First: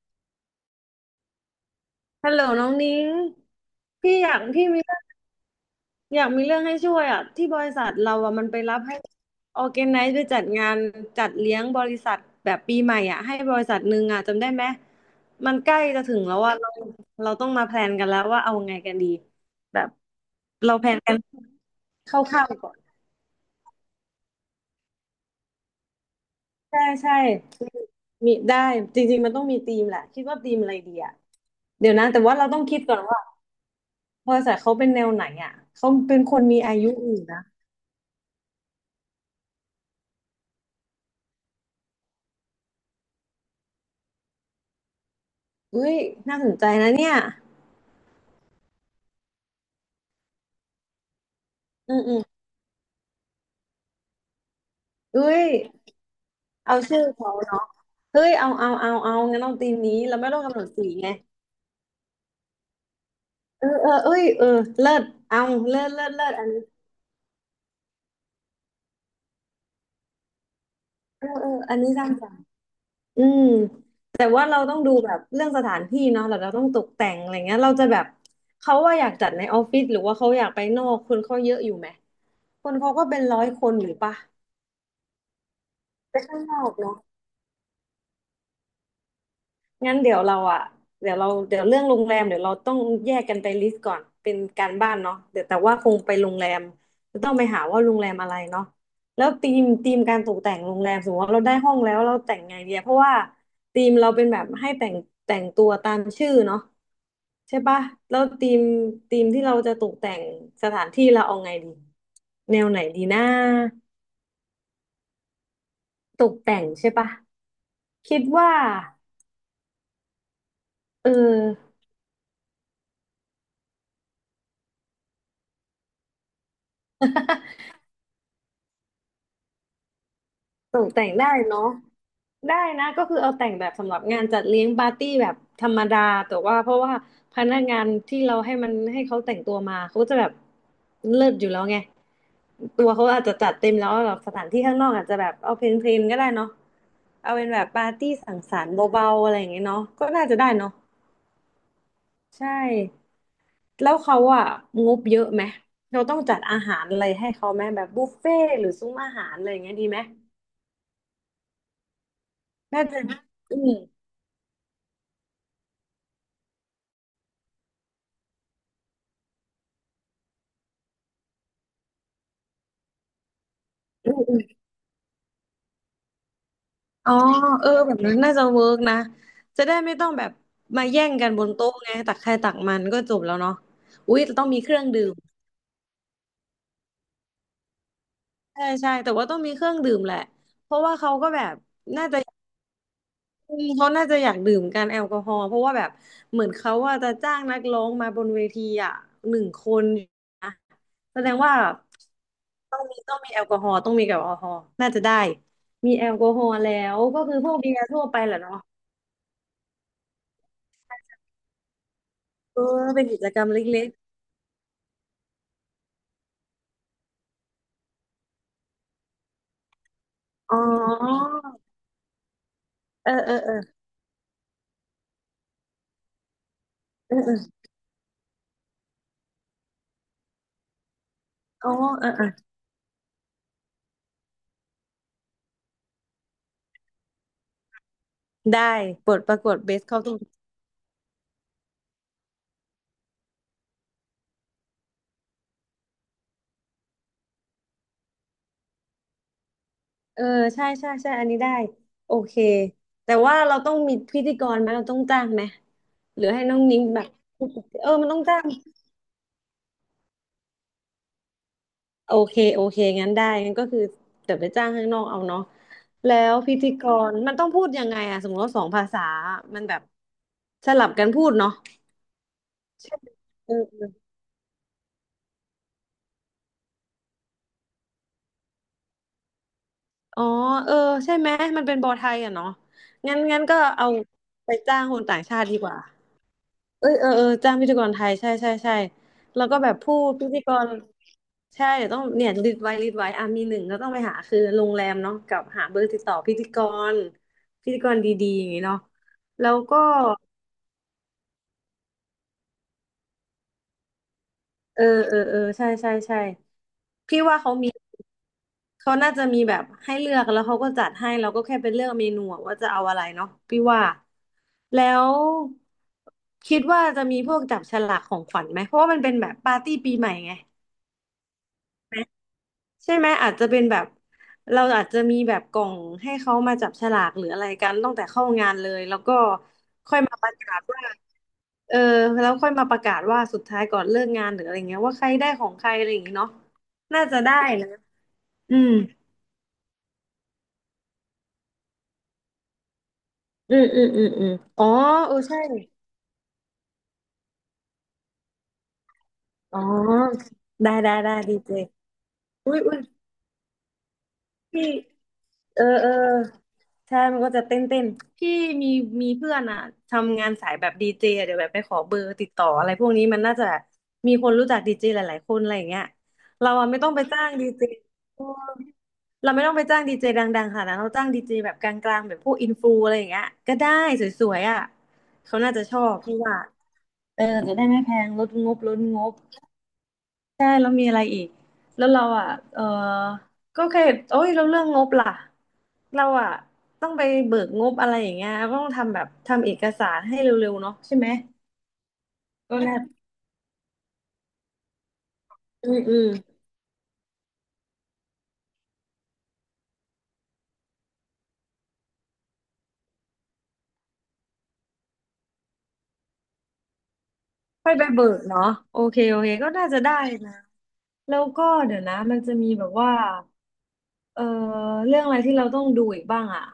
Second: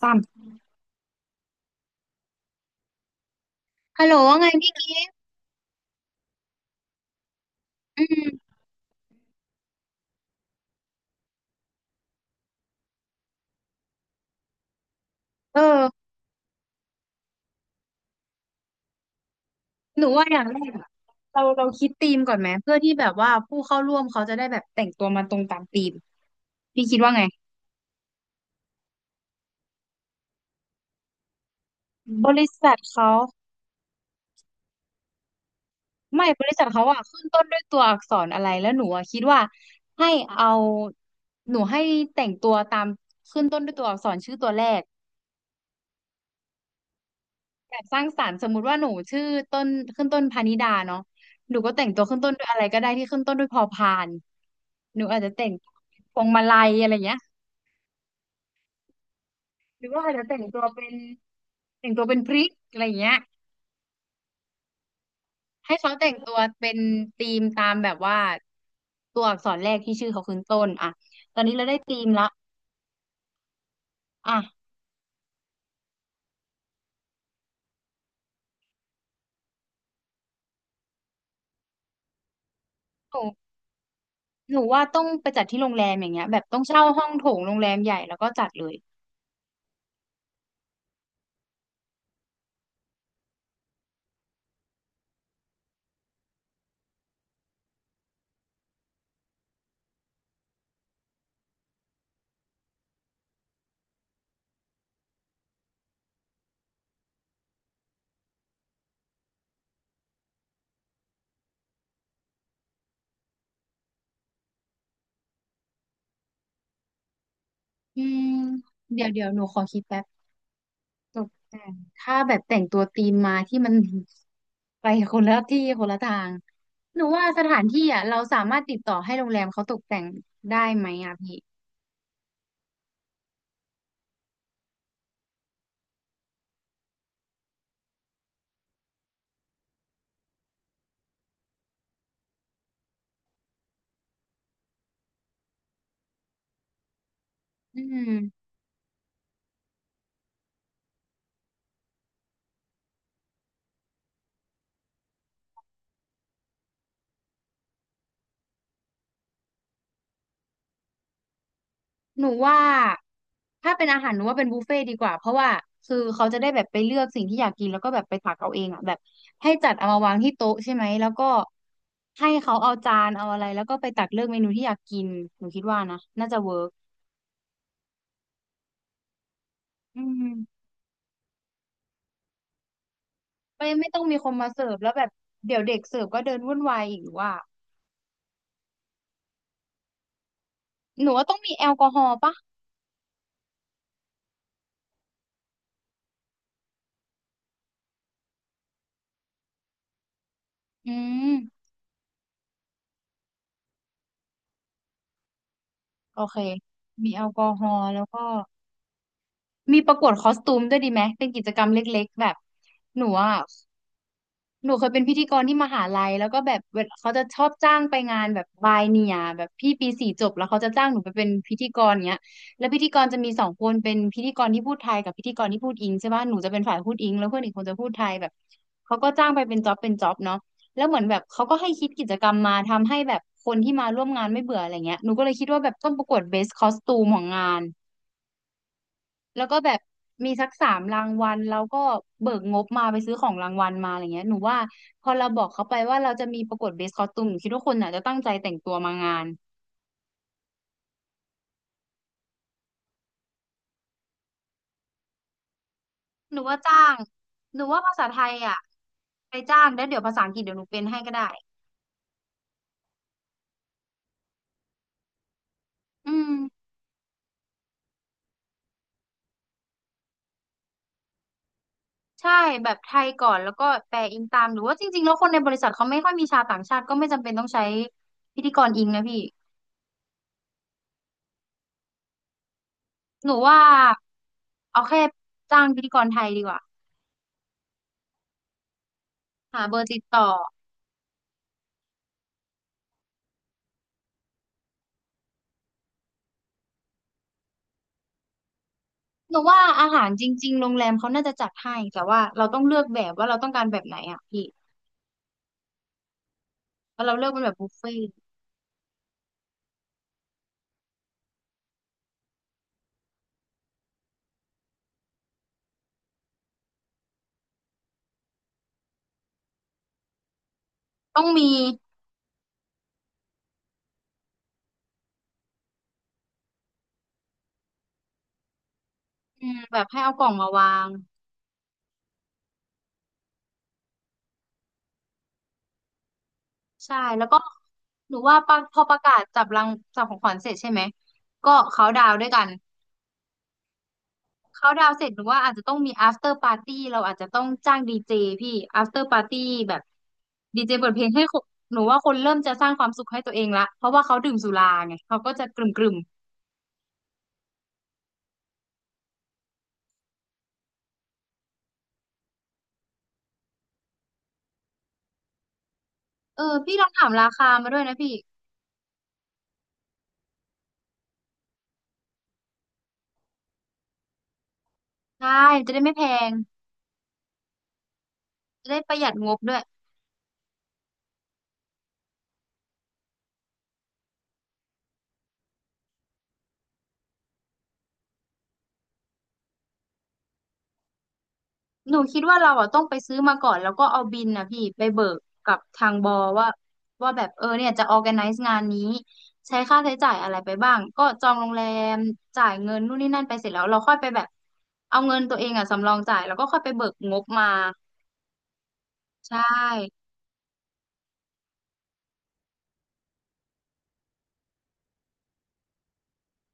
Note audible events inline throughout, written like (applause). สามฮัลโหลน้องนิ้งฮัลโหพี่ลอยาว่ากไงพี่กมีเรื่ิอฟต์งอยากมีเรื่องให้ช่วยอ่ะที่บริษัทอืเรามอ่ะมันไปรับให้ออร์แกไนซ์ไปจัดงานจัดเลี้ยงบริษัทแบบปีใหม่อ่ะให้บริษัทหนึ่งอ่ะจำได้ไหมมันเอใกล้จะอถึงแล้วว่าเราต้องมาแพลนกันแล้วว่าเอาไงกันดีแบบหนูว่าอย่างแรกเราแพอะลนกันเราคิดธีคมก่อนร่าไหวมๆก่อเพื่อนที่แบบว่าผู้เข้าร่วมเขาจะได้แบบแต่งตัวมาตรงตามธีมใช่พี่คิดว่าใช่ไงมีได้จริงๆมันต้องมีธีมแหละคิดว่าธีมอะไรดีอ่ะเดี๋ยวนะแต่บว่าเราริต้องษัคิทดก่อนเขาว่าบริษัทเขาเป็นแนวไหนอ่ะเขาเป็นไม่คบนริมีษัทอาเขายุอะอขึ้ยู่นต้นะ นด้วยตัวอักษรอะไรแล้วหนูอะคิดว่าให้เอาหนูให้แต่งตัวตามขึ้นต้นด้วยตัวอักษรชื่อตัวแรก อุ้ยน่าสนใจนะเนี่ยแบบสร้างสรรค์สมมุติว่าหนูชื่อต้นขึ้นต้นพานิดาเนาะหนูก็แต่งอืตัมวอืขึ้นมต้นด้วยอะไรก็ได้ที่ขึ้นต้นด้วยพอพานหนูอาจอุ้จะแต่ยงพวงมาลัยเอาอะไรชื่อเงี้ยเขาเนาะเฮ้ยเอางั้นเอาธีมหรือนี้ว่าอาจเราจะไม่ต้แต่องงกำตัหนวดสีเป็นไงแต่งตัวเป็นพริกอะไรเงี้ยเออเออเอ้ยเออเลิศเอาให้เขาแต่งเลิตัศวอันนี้เป็นธีมตามแบบว่าตัวอักษรแรกที่ชื่อเขาขึ้นต้นอ่ะเออตอนเออนี้เราอัได้นนี้ธีสมร้างสละรรค์อืมแต่ว่าเราอ่ะต้องดูแบบเรื่องสถานที่เนาะแล้วเราต้องตกแต่งอะไรเงี้ยเราจะแบบเขาว่าอยากจัดในออฟฟิศหรือว่าเขาอยากไปนอกคนเขาเยอะอยู่ไหมคนเขาก็หเป็นนูร้อยคนอยู่ปะหนูว่าต้องไปจัดที่โรงแรมอย่างไปเงี้ยแบข้าบงนต้องอกเช่าเนาะ ห้องโถงโรงแรมใหญ่แล้วก็จัดเลยงั้นเดี๋ยวเราอ่ะเดี๋ยวเราเดี๋ยวเรื่องโรงแรมเดี๋ยวเราต้องแยกกันไปลิสต์ก่อนเป็นการบ้านเนาะเดี๋ยวแต่ว่าคงไปโรงแรมจะต้องไปหาว่าโรงแรมอะไรเนาะแล้วธีมการตกแต่งโรงแรมสมมติว่าเราได้ห้องแล้วเราแต่งไงเดียเพราะว่าธีมเราเป็นแบบให้แต่งแต่งตัวตามชื่อเนาะใช่ปะแล้วธีมที่เราจะตกแต่งสถานที่เราเอาไงดีแนวไหนดีนะตกแต่งใช่ปะอืคิดมว่าเดี๋ยวหนูขอคิดแป๊บ เอตกแต่งอ ถ้าแบบแต่งตัวธีมมาที่มัน (laughs) ไปคนละที่คนละทางหนูว่าส (laughs) ถานที่อ่ะเราสามารถติดต่อให้โรงแรมเขาตกแต่งได้ตไหมกแต่งอ่ะได้พี่เนาะได้นะก็คือเอาแต่งแบบสำหรับงานจัดเลี้ยงปาร์ตี้แบบธรรมดาแต่ว่าเพราะว่าพนักงานที่เราให้มันให้เขาแต่งตัวมาเขาก็จะแบบเลิศอยู่แล้วไงตัวเขาอาจจะจัดเต็มแล้วแบบสถานที่ข้างนอกอาจจะแบบเอาเพลนๆก็ได้เนาะเอาเป็นแบบอืปาร์ตี้สังมสรรค์เบาๆอะไรอย่างเงี้ยเนาะก็น่าจะได้เนาะใช่แล้วเขาอะงบเยอะไหมเราต้องจัดอาหารอะไรให้เขาไหมแบบบุฟเฟ่ต์หรือซุ้มอาหารอะไรอย่างเงี้ยดีไหมหนูว่าน่าจะอืม ถ้าเป็นอาหารหนูว่าเป็นบุฟเฟ่ต์ดีกว่าเพราะว่าคือเขาจะได้แบบไปเลือกสิ่งที่อยากกินแล้วก็แบบไปตักเอาเองอ่ะแบบให้จัดเอามาวางที่โต๊ะใช่ไหมแล้วก็ให้เขาเอาจานเอาอะไรแล้วก็ไปตักเลือกเมนูที่อยากกินหนูคิดว่านะน่าจะเวิร์กอ๋อเออแบบนั้นน่าจะเวิร์กนะจะได้ไม่อืต้องแบบม มาแย่งกันบนโต๊ะไงตักใครตักมันก็จบแล้วเนาะไม่ไม่ต้องอุ้มียคแต่นต้อมางมีเสิเคร์ฟรื่องแล้วแบดื่บมเดี๋ยวเด็กเสิร์ฟก็เดินวุ่นวายอีกว่าใช่ใช่แต่ว่าต้องมีเครื่องดื่มแหละเพราะว่าหนูเขาว่าก็ต้องแบมีบแอลกอฮอล์ปะอืมเขาน่าจะอยากดื่มกันแอลกอฮอล์เพราะว่าแบบเหมือนเขาว่าจะจ้างนักร้องมาบนเวทีอ่ะหนึ่งคนนะอืแสดงว่ามต้องมีแอลกอฮอล์ต้องมีแอลกอฮอล์น่าจะได้มีแอลโอกอเคฮอล์แล้วมีก็แอลคือกอพวกฮอเบียล์ร์แล้ทั่ววไปก็แหละเนาะมีประกวดคอสตูมด้วยดีไหมเป็นกิจกรรมเล็กๆแบบเออหเป็นนูกิจอ่ะ กรรมเล็กหนูเคยเป็นพิธีกรที่มหาลัยแล้วก็แบบเวลาเขาจะชอบจ้างไปงานแบบบายเนียแบบพี่ปีสี่จบแล้วๆเขาอ๋จะจ้างหนูไปเป็อ นพิธีกรเนี้ยแล้วพิธีกรเออจะมีเออสองเออคนเป็นพิธีกรที่พูดไทยกับพิธีกรที่พูดอิงใช่ป่ะหนูจะเป็นฝ่ายพูดอิเองอแล้วเอเพื่ออนอีกคนจะพูดไทยแบบเขาก็จ้างไปเป็นจ็อบเป็นจ็อบเนาะแล้วเหมือนแบบเขาก็อ๋ให้อคิดกิเออจเอกรอรมมาทำให้แบบคนที่มาร่วมงานไม่เบื่ออะไรเงี้ยหนูก็เลยคิดว่าแบบต้องประกวดเบสคอสตูมของงาน ได้บทประแล้วกวก็ดแบเบบสเข้าตรงมีสักสามรางวัลแล้วก็เบิกงบมาไปซื้อของรางวัลมาอะไรเงี้ยหนูว่าพอเราบอกเขาไปว่าเราจะมีประกวดเบสคอสตูมหนูคิดว่าคนอ่ะจะตั้งใจแต่งตัวมางานเออใช่ใช่ใช่อันนี้ได้โอเคแต่ว่าเราต้องมีพิธีกรไหมเราต้องจ้างไหมหรือหนูให้น้ว่าองจ้านิ้งงแบบหนูว่าเออภาษามันไทต้องยจ้างอ่ะไปจ้างแล้วเดี๋ยวภาษาอังกฤษเดี๋ยวหนูเป็นให้ก็ได้โอเคโอเคงั้นได้งั้นก็คือเดี๋ยวไปจ้างข้างนอกเอาเนาะอืแล้มวพิธีกรมันต้องพูดยังไงอะสมมติว่าสองภาษามันแบบสลับกันพูดเนาะใช่แบบไทใช่ไหยมก่อนแล้เอวอก็เออแปลอิงตามหรือว่าจริงๆแล้วคนในบริษัทเขาไม่ค่อยมีชาวต่างชาติก็ไม่จำเป็นต้องใช้พิธีกรอิงนะพี่อ๋อเออใช่ไหมมันเป็นบอไทยอะเนาะหนูงั้นก็ว่าเอาไปจ้าเอางคแค่นต่างชาติดีจ้างกว่า พิธีกรไทยดีกว่าเอ้ยเออเออจ้างพิธีกรไทยใช่ใช่ใช่แล้วก็หาแบเบบอร์ผู้ติดต่อ พิธีกรใช่เดี๋ยวต้องเนี่ยลิสต์ไว้อ่ะมีหนึ่งก็ต้องไปหาคือโรงแรมเนาะกับหาเบอร์ติดต่อรพิธีกรดีๆอย่างงี้เนาะหนูแล้วว่าก็อาหารจริงๆโรงแรมเขาน่าจะจัดให้แต่ว่าเราต้องเลือกแบบว่าเราต้องการแบบไหนอ่ะพี่เออเออเออใช่ใช่ใช่แล้วเราพี่เลือกว่าเป็นแบเขาบบุมีฟเฟ่ต์เขาน่าจะมีแบบให้เลือกแล้วเขาก็จัดให้เราก็แค่ไปเลือกเมนูอะว่าจะเอาอะไรเนาะพี่ว่าแล้วคิดว่าจะมีพวกจับฉลากของขวัญไหมเพราะว่ามันเป็นแบบปาร์ตี้ปีใหม่ไง ต้องมีใช่ไหมอาจจะเป็นแบบเราอาจจะมีแบบกล่องให้เขามาจับฉลากหรืออะไรกันตั้งแต่เข้างานเลยแล้วก็อืมแบบค่อให้ยเอามากปล่องระมากาศวาว่าง เออแล้วค่อยมาประกาศว่าสุดท้ายก่อนเลิกงานหรืออะไรเงี้ยว่าใครได้ของใครอะไรอย่างงี้เนาะใช่ น่าจะแล้วได้ก็นะหนูว่าอืปะมพอประกาศจับของขวัญเสร็จใช่ไหม ก็เขาดาวน์ด้วยกันอืมอืมอ๋อเขาดาวน์เสร็จเออหนูใช่ว่าอาจจะต้องมี after party เราอาจจะต้องจ้างดีเจพี่ after party อ๋อแบบดีเจเปิดเพลงได้ให้ดีคนเจหนูว่าคนเริ่มจะสร้างอุ้ยความสุขให้ตัวเองละเพราะว่าเขาดื่มสุพี่ ราไงเขาก็จะกเอลอเออุ่มใช่มันก็จะเต้นเต้นพี่มีมีเพื่อนอ่ะทำงานสายแบบดีเจเดี๋ยวแบบไปขอเบอร์ติดต่ออะไรพวกนี้มันน่าจะมีคนรู้จักดีเจหลายๆคนอะไรอย่างเงี้ยๆเออเราอ่ะพี่ไม่ลต้อองงไปถามจ้ารางดีคาเจมาด้วยนะพี่ เออเราไม่ต้องไปจ้างดีเจดังๆค่ะนะเราจ้างดีเจแบบกลางๆแบบพวกอินฟลูอะไรอย่างเงี้ยก็ได้สวยๆอ่ะใช่เขาน่าจะจะชได้อไม่บแพพี่งว่าเออจะได้ไม่แพงลดงบจะลได้ดปงระหยัดบ งบด้วยใช่แล้วมีอะไรอีกแล้วเราอ่ะเออก็แค่โอ้ยเราเรื่องงบล่ะเราอ่ะต้องไปเบิกงบอะไรอย่างเงี้ยต้องทำแบบทำเอกสารให้เร็วๆเนาะใช่ไหมหนูคิดว่าเราก็อ่ะน่าต้องไปซื้อมาก่อนแล้วก็เอาบินนะพี่ไปเบิกกับอืมทางอืบมอว่าว่าแบบเออเนี่ยจะ organize งานนี้ใช้ค่าใช้จ่ายอะไรไปบ้างก็จองโรงแรมจ่ายเงินนู่นนี่นั่นไปเสร็จแล้วเราค่อยไปแบบเอาเงินตัวเองอ่ะสำรองจ่ายแล้วก็ค่อยไปเบิกงบมาค่อยไปเบิกเนาะโอเคโอเคใช่ก็น่าจะได้นะแล้วก็เดี๋ยวนะมันจะมีแบบว่าเออเรื่องอะไรที่เราต้องดูอีกบ้างอ่ะ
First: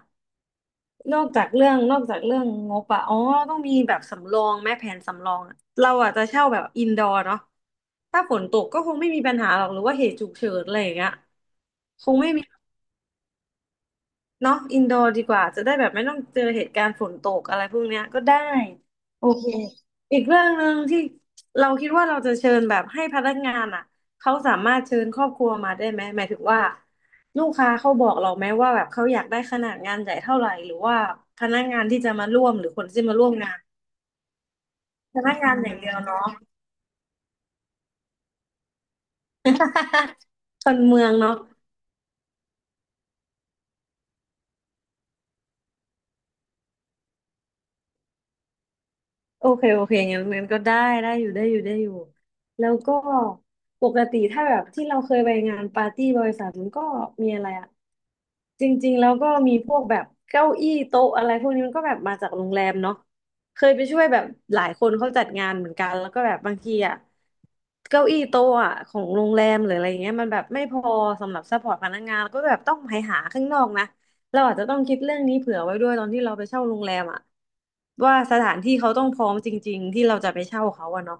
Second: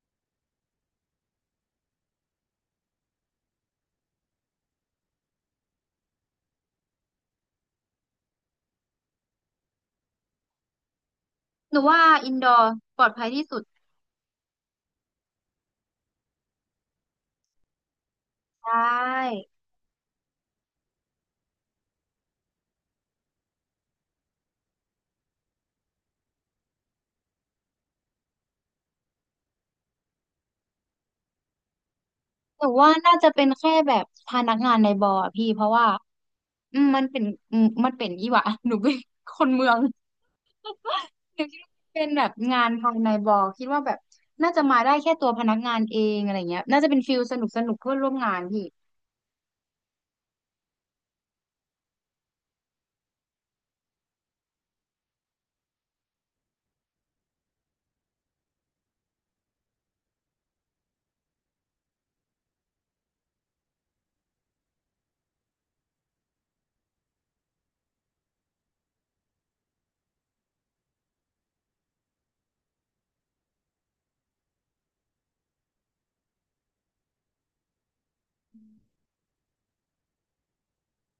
นอกจากเรื่องนอกจากเรื่องงบอะอ๋อต้องมีแบบสำรองแม่แผนสำรองอะเราอะจะเช่าแบบอินดอร์เนาะถ้าฝนตกก็คงไม่มีปัญหาหรอกหรือว่าเหตุฉุกเฉินอะไรอย่างเงี้ยหนูว่าคงไม่อินมี ดอร์ปลอดภัยที่สุดเนาะอินดอร์ดีกว่าจะได้แบบไม่ต้องเจอเหตุการณ์ฝนตกอะไรพวกเนี้ยก็ได้ใช่ โอเคอีกเรื่องหนึ่งที่เราคิดว่าเราจะเชิญแบบให้พนักงานอ่ะเขาสามารถเชิญครอบครัวมาได้ไหมหมายถึงว่าลูกค้าเขาบอกเราไหมว่าแบบเขาอยากได้ขนาดงานใหญ่เท่าไหร่หรือว่าพนักงานที่จะมาร่วมหหนูรือคนว่าที่น่ามาร่จะวมเป็นงานแค่แบบพนักงานในบอพร์อะนักพี่งานเพอราะย่างว่าเดียวเนาะ อืมมันเป็นอืมมันเป็นยี่หวะ (laughs) หนูเป็นคนเมือง (laughs) หคนูนคิดว่าเมืองเนาะ เป็นแบบงานภายในบอร์คิดว่าแบบน่าจะมาได้แค่ตัวพนักงานเองอะไรเงี้ยน่าจะเป็นฟิลสนุกสนุกเพื่อนร่วมงานพี่โอเคโอเคงั้นงั้นก็ได้ได้อยู่ได้อยู่ได้อยู่แล้วก็ปกติถ้าแบบที่เราเคยไปงานปาร์ตี้บริษัทมันก็มีอะไรอะจริงๆแล้วก็มีพวกแบบเก้าอี้โต๊ะอะไรพวกนี้มันก็แบบมาจากโรงแรมเนาะเคยไปช่วยแบบหลายคนเขาจัดงานเหมือนกันแล้วก็แบบบางทีอะ เก้าอี้โต๊ะอะของโรงแรมหรืออะไรเงี้ยมันแบบไม่พอสำหรับซัพพอร์ตพนักงานแล้วก็แบบต้องไปหาข้างนอกนะเราอาจจะต้องคิดเรื่องนี้เผื่อไว้ด้วยตอนที่เราไปเช่าโรงแรมอะว่าสถานที่เขาต้องพร้อมจริงๆที่เราจะไปเช่าเขาอะเนาะ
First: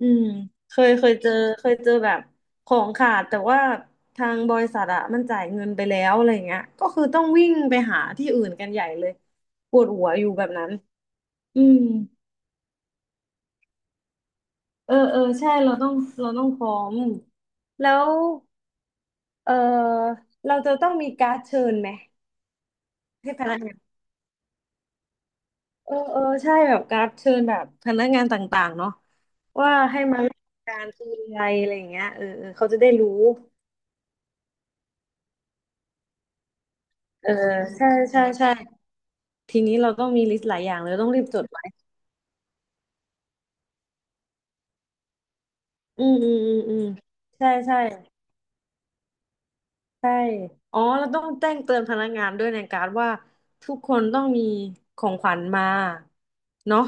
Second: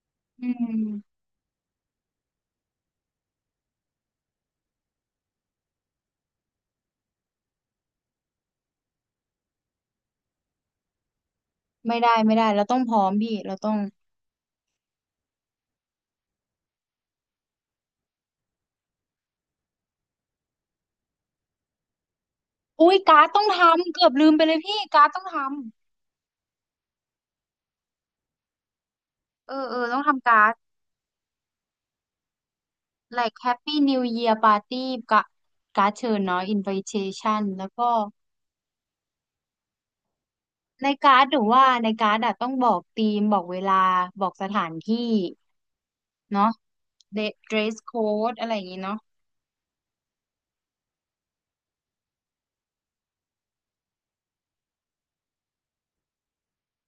อืมอืเคยเคยมเจอเคยเจอแบบของขาดแต่ว่าทางบริษัทอะมันจ่ายเงินไปแล้วอะไรเงี้ยก็คือต้องวิ่งไปหาที่อื่นกันใหญ่เลยปวดหัวอยู่แบบนั้นอืมไม่ได้ไม่ได้เราต้องพร้อมพี่เราต้องเออเออใช่เราต้องเราต้องพร้อมแล้ว เออเราจะต้องมีการ์ดเชิญไหมอุ้ยการ์ดให้ต้พองนักงานทำเกือบลืมไปเลยพี่การ์ดต้องทเออเออใช่แบบการ์ดเชิญแบบพนักงานต่างๆเนาะำเออว่าเออต้อให้งมาทำการ่วมร์ด การคืออะไรอะไรอย่างเงี้ยเออเออเขาจะได้รู้ like Happy New Year Party กะการ์ดเชิญเนาะ เออ invitation แล้วใช่ก็ ใช่ใช่ทีนี้เราต้องมีลิสต์หลายอย่างในเลยต้องการีร์ดบหจนูดไว้ว่าในการ์ดอะต้องบอกธีมบอกเวลาบอกสถานที่อืมอืมเนาะอืมอืมเดใช่เดรสใช่ โค้ดอะไรอย่างงี้เนาะใช่อ๋อแล้วต้องแจ้งเตือนพนักงานด้วยในการดว่าทุกคนต้องมีของขวัญมาเนาะ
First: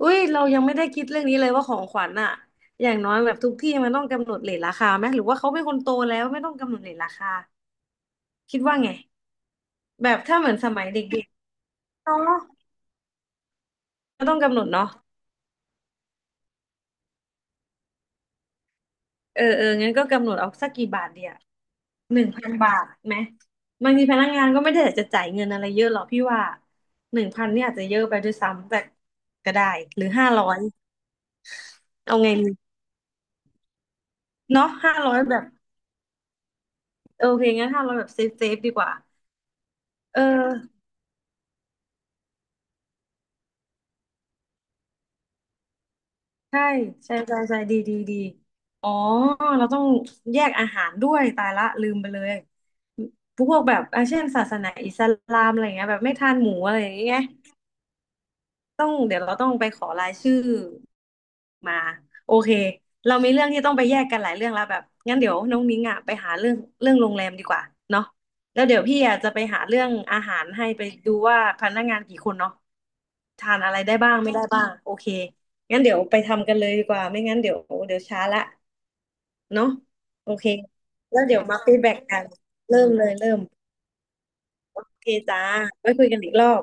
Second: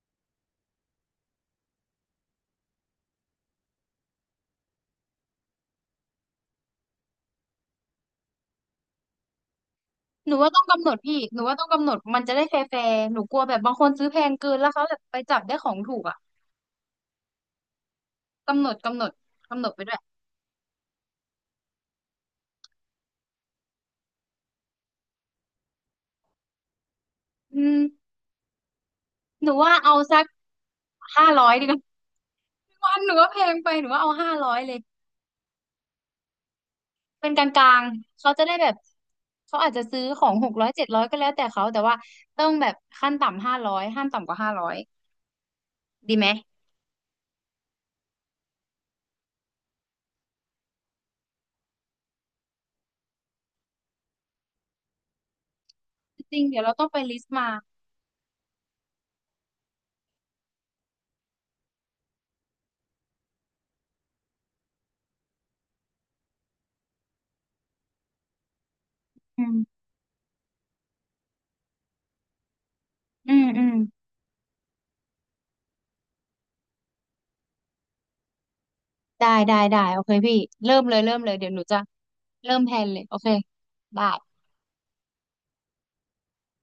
อุ้ยเรายังไม่ได้คิดเรื่องนี้เลยว่าของขวัญอะอย่างน้อยแบบทุกที่มันต้องกำหนดเรทราคาไหมหรือว่าเขาเป็นคนโตแล้วไม่ต้องกำหนดเรทราคาคิดว่าไงแบบหนูถ้าเหว่ามือนต้องสกำมัหยนดเดพี่็กหนูว่าต้องกำหนดๆเนมันจะาะได้แฟร์ๆหนูกลัวแบบบางคนซื้อแพก็งต้องเกิกำนหนแล้ดวเขาเนาะ แบบไปจับได้ของถูกอะกำหนดกำหนดเออกำเอหนอดไปงั้ด้นวยก็กำหนดเอาสักกี่บาทเดียว1,000 บาทไหมบางทีพนักงานก็ไม่ได้อยากจะจ่ายเงินอะไรเยอะหรอกพี่ว่าหนึ่งพันเนี่อืยอาจมจะเยอะไปด้วยซ้ำแต่หนูก็ได้ว่าเอาหรือสักห้าร้อยห้าร้อยดีกว่าเอาไงดีวันหนูว่าแพงไปหนูว่าเอาห้าร้อยเนาะเลยห้าร้อยแบบโอเป็นกเคงั้ลานงห้าร้อยแบบๆเซเขาฟจะเซได้ฟแบดีบกว่าเขาอาจจะซื้อเอของ600อ700ก็แล้วแต่เขาแต่ว่าต้องแบบขั้นต่ำห้าร้อยห้ามต่ำกว่าห้าร้อยดีไหม ใช่ใช่ใช่ใช่ดีดีดีอ๋อเราต้องแยกอาหารด้วยตายละลืมไปเลยพวกแบบอ่ะเช่นศาสนาอิสลามอะไรเงี้ยแบบไม่ทาจนริง หมูเดี๋ยวเราอะไรต้อองย่างไปเงี้ลิย สต์มา ต้องเดี๋ยวเราต้องไปขอรายชื่อมาโอเคเรามีเรื่องที่ต้องไปแยกกันหลายเรื่องแล้วแบบงั้นเดี๋ยวน้องนิ้งอ่ะไปหาเรื่องเรื่องโรงแรมดีกว่าเนาะแล้วเดี๋ยวพี่อ่ะจะไปอืหาม เรื่องอาหารให้ไปดูว่าพนักงานกี่คนเนาะอืม ทานอือะม ไรได้บ้างไม่ได้บ้างโอเคงั้นเดี๋ยวไปทำกันเลยดีกว่าไม่งั้นเดี๋ยวเดี๋ยวช้าละได้ ได้ เนาะได้ โอเคโอพี่ เคเริ่มเลย เริ่แล้มวเลย เดี๋ยวเดี๋ยวมาหนูฟีจะดแบ็กกันเริ่มแพลเริ่นมเลเลย ยโอเค เริ่มได้โอเคจ้าไว้คุยกันอีกรอบ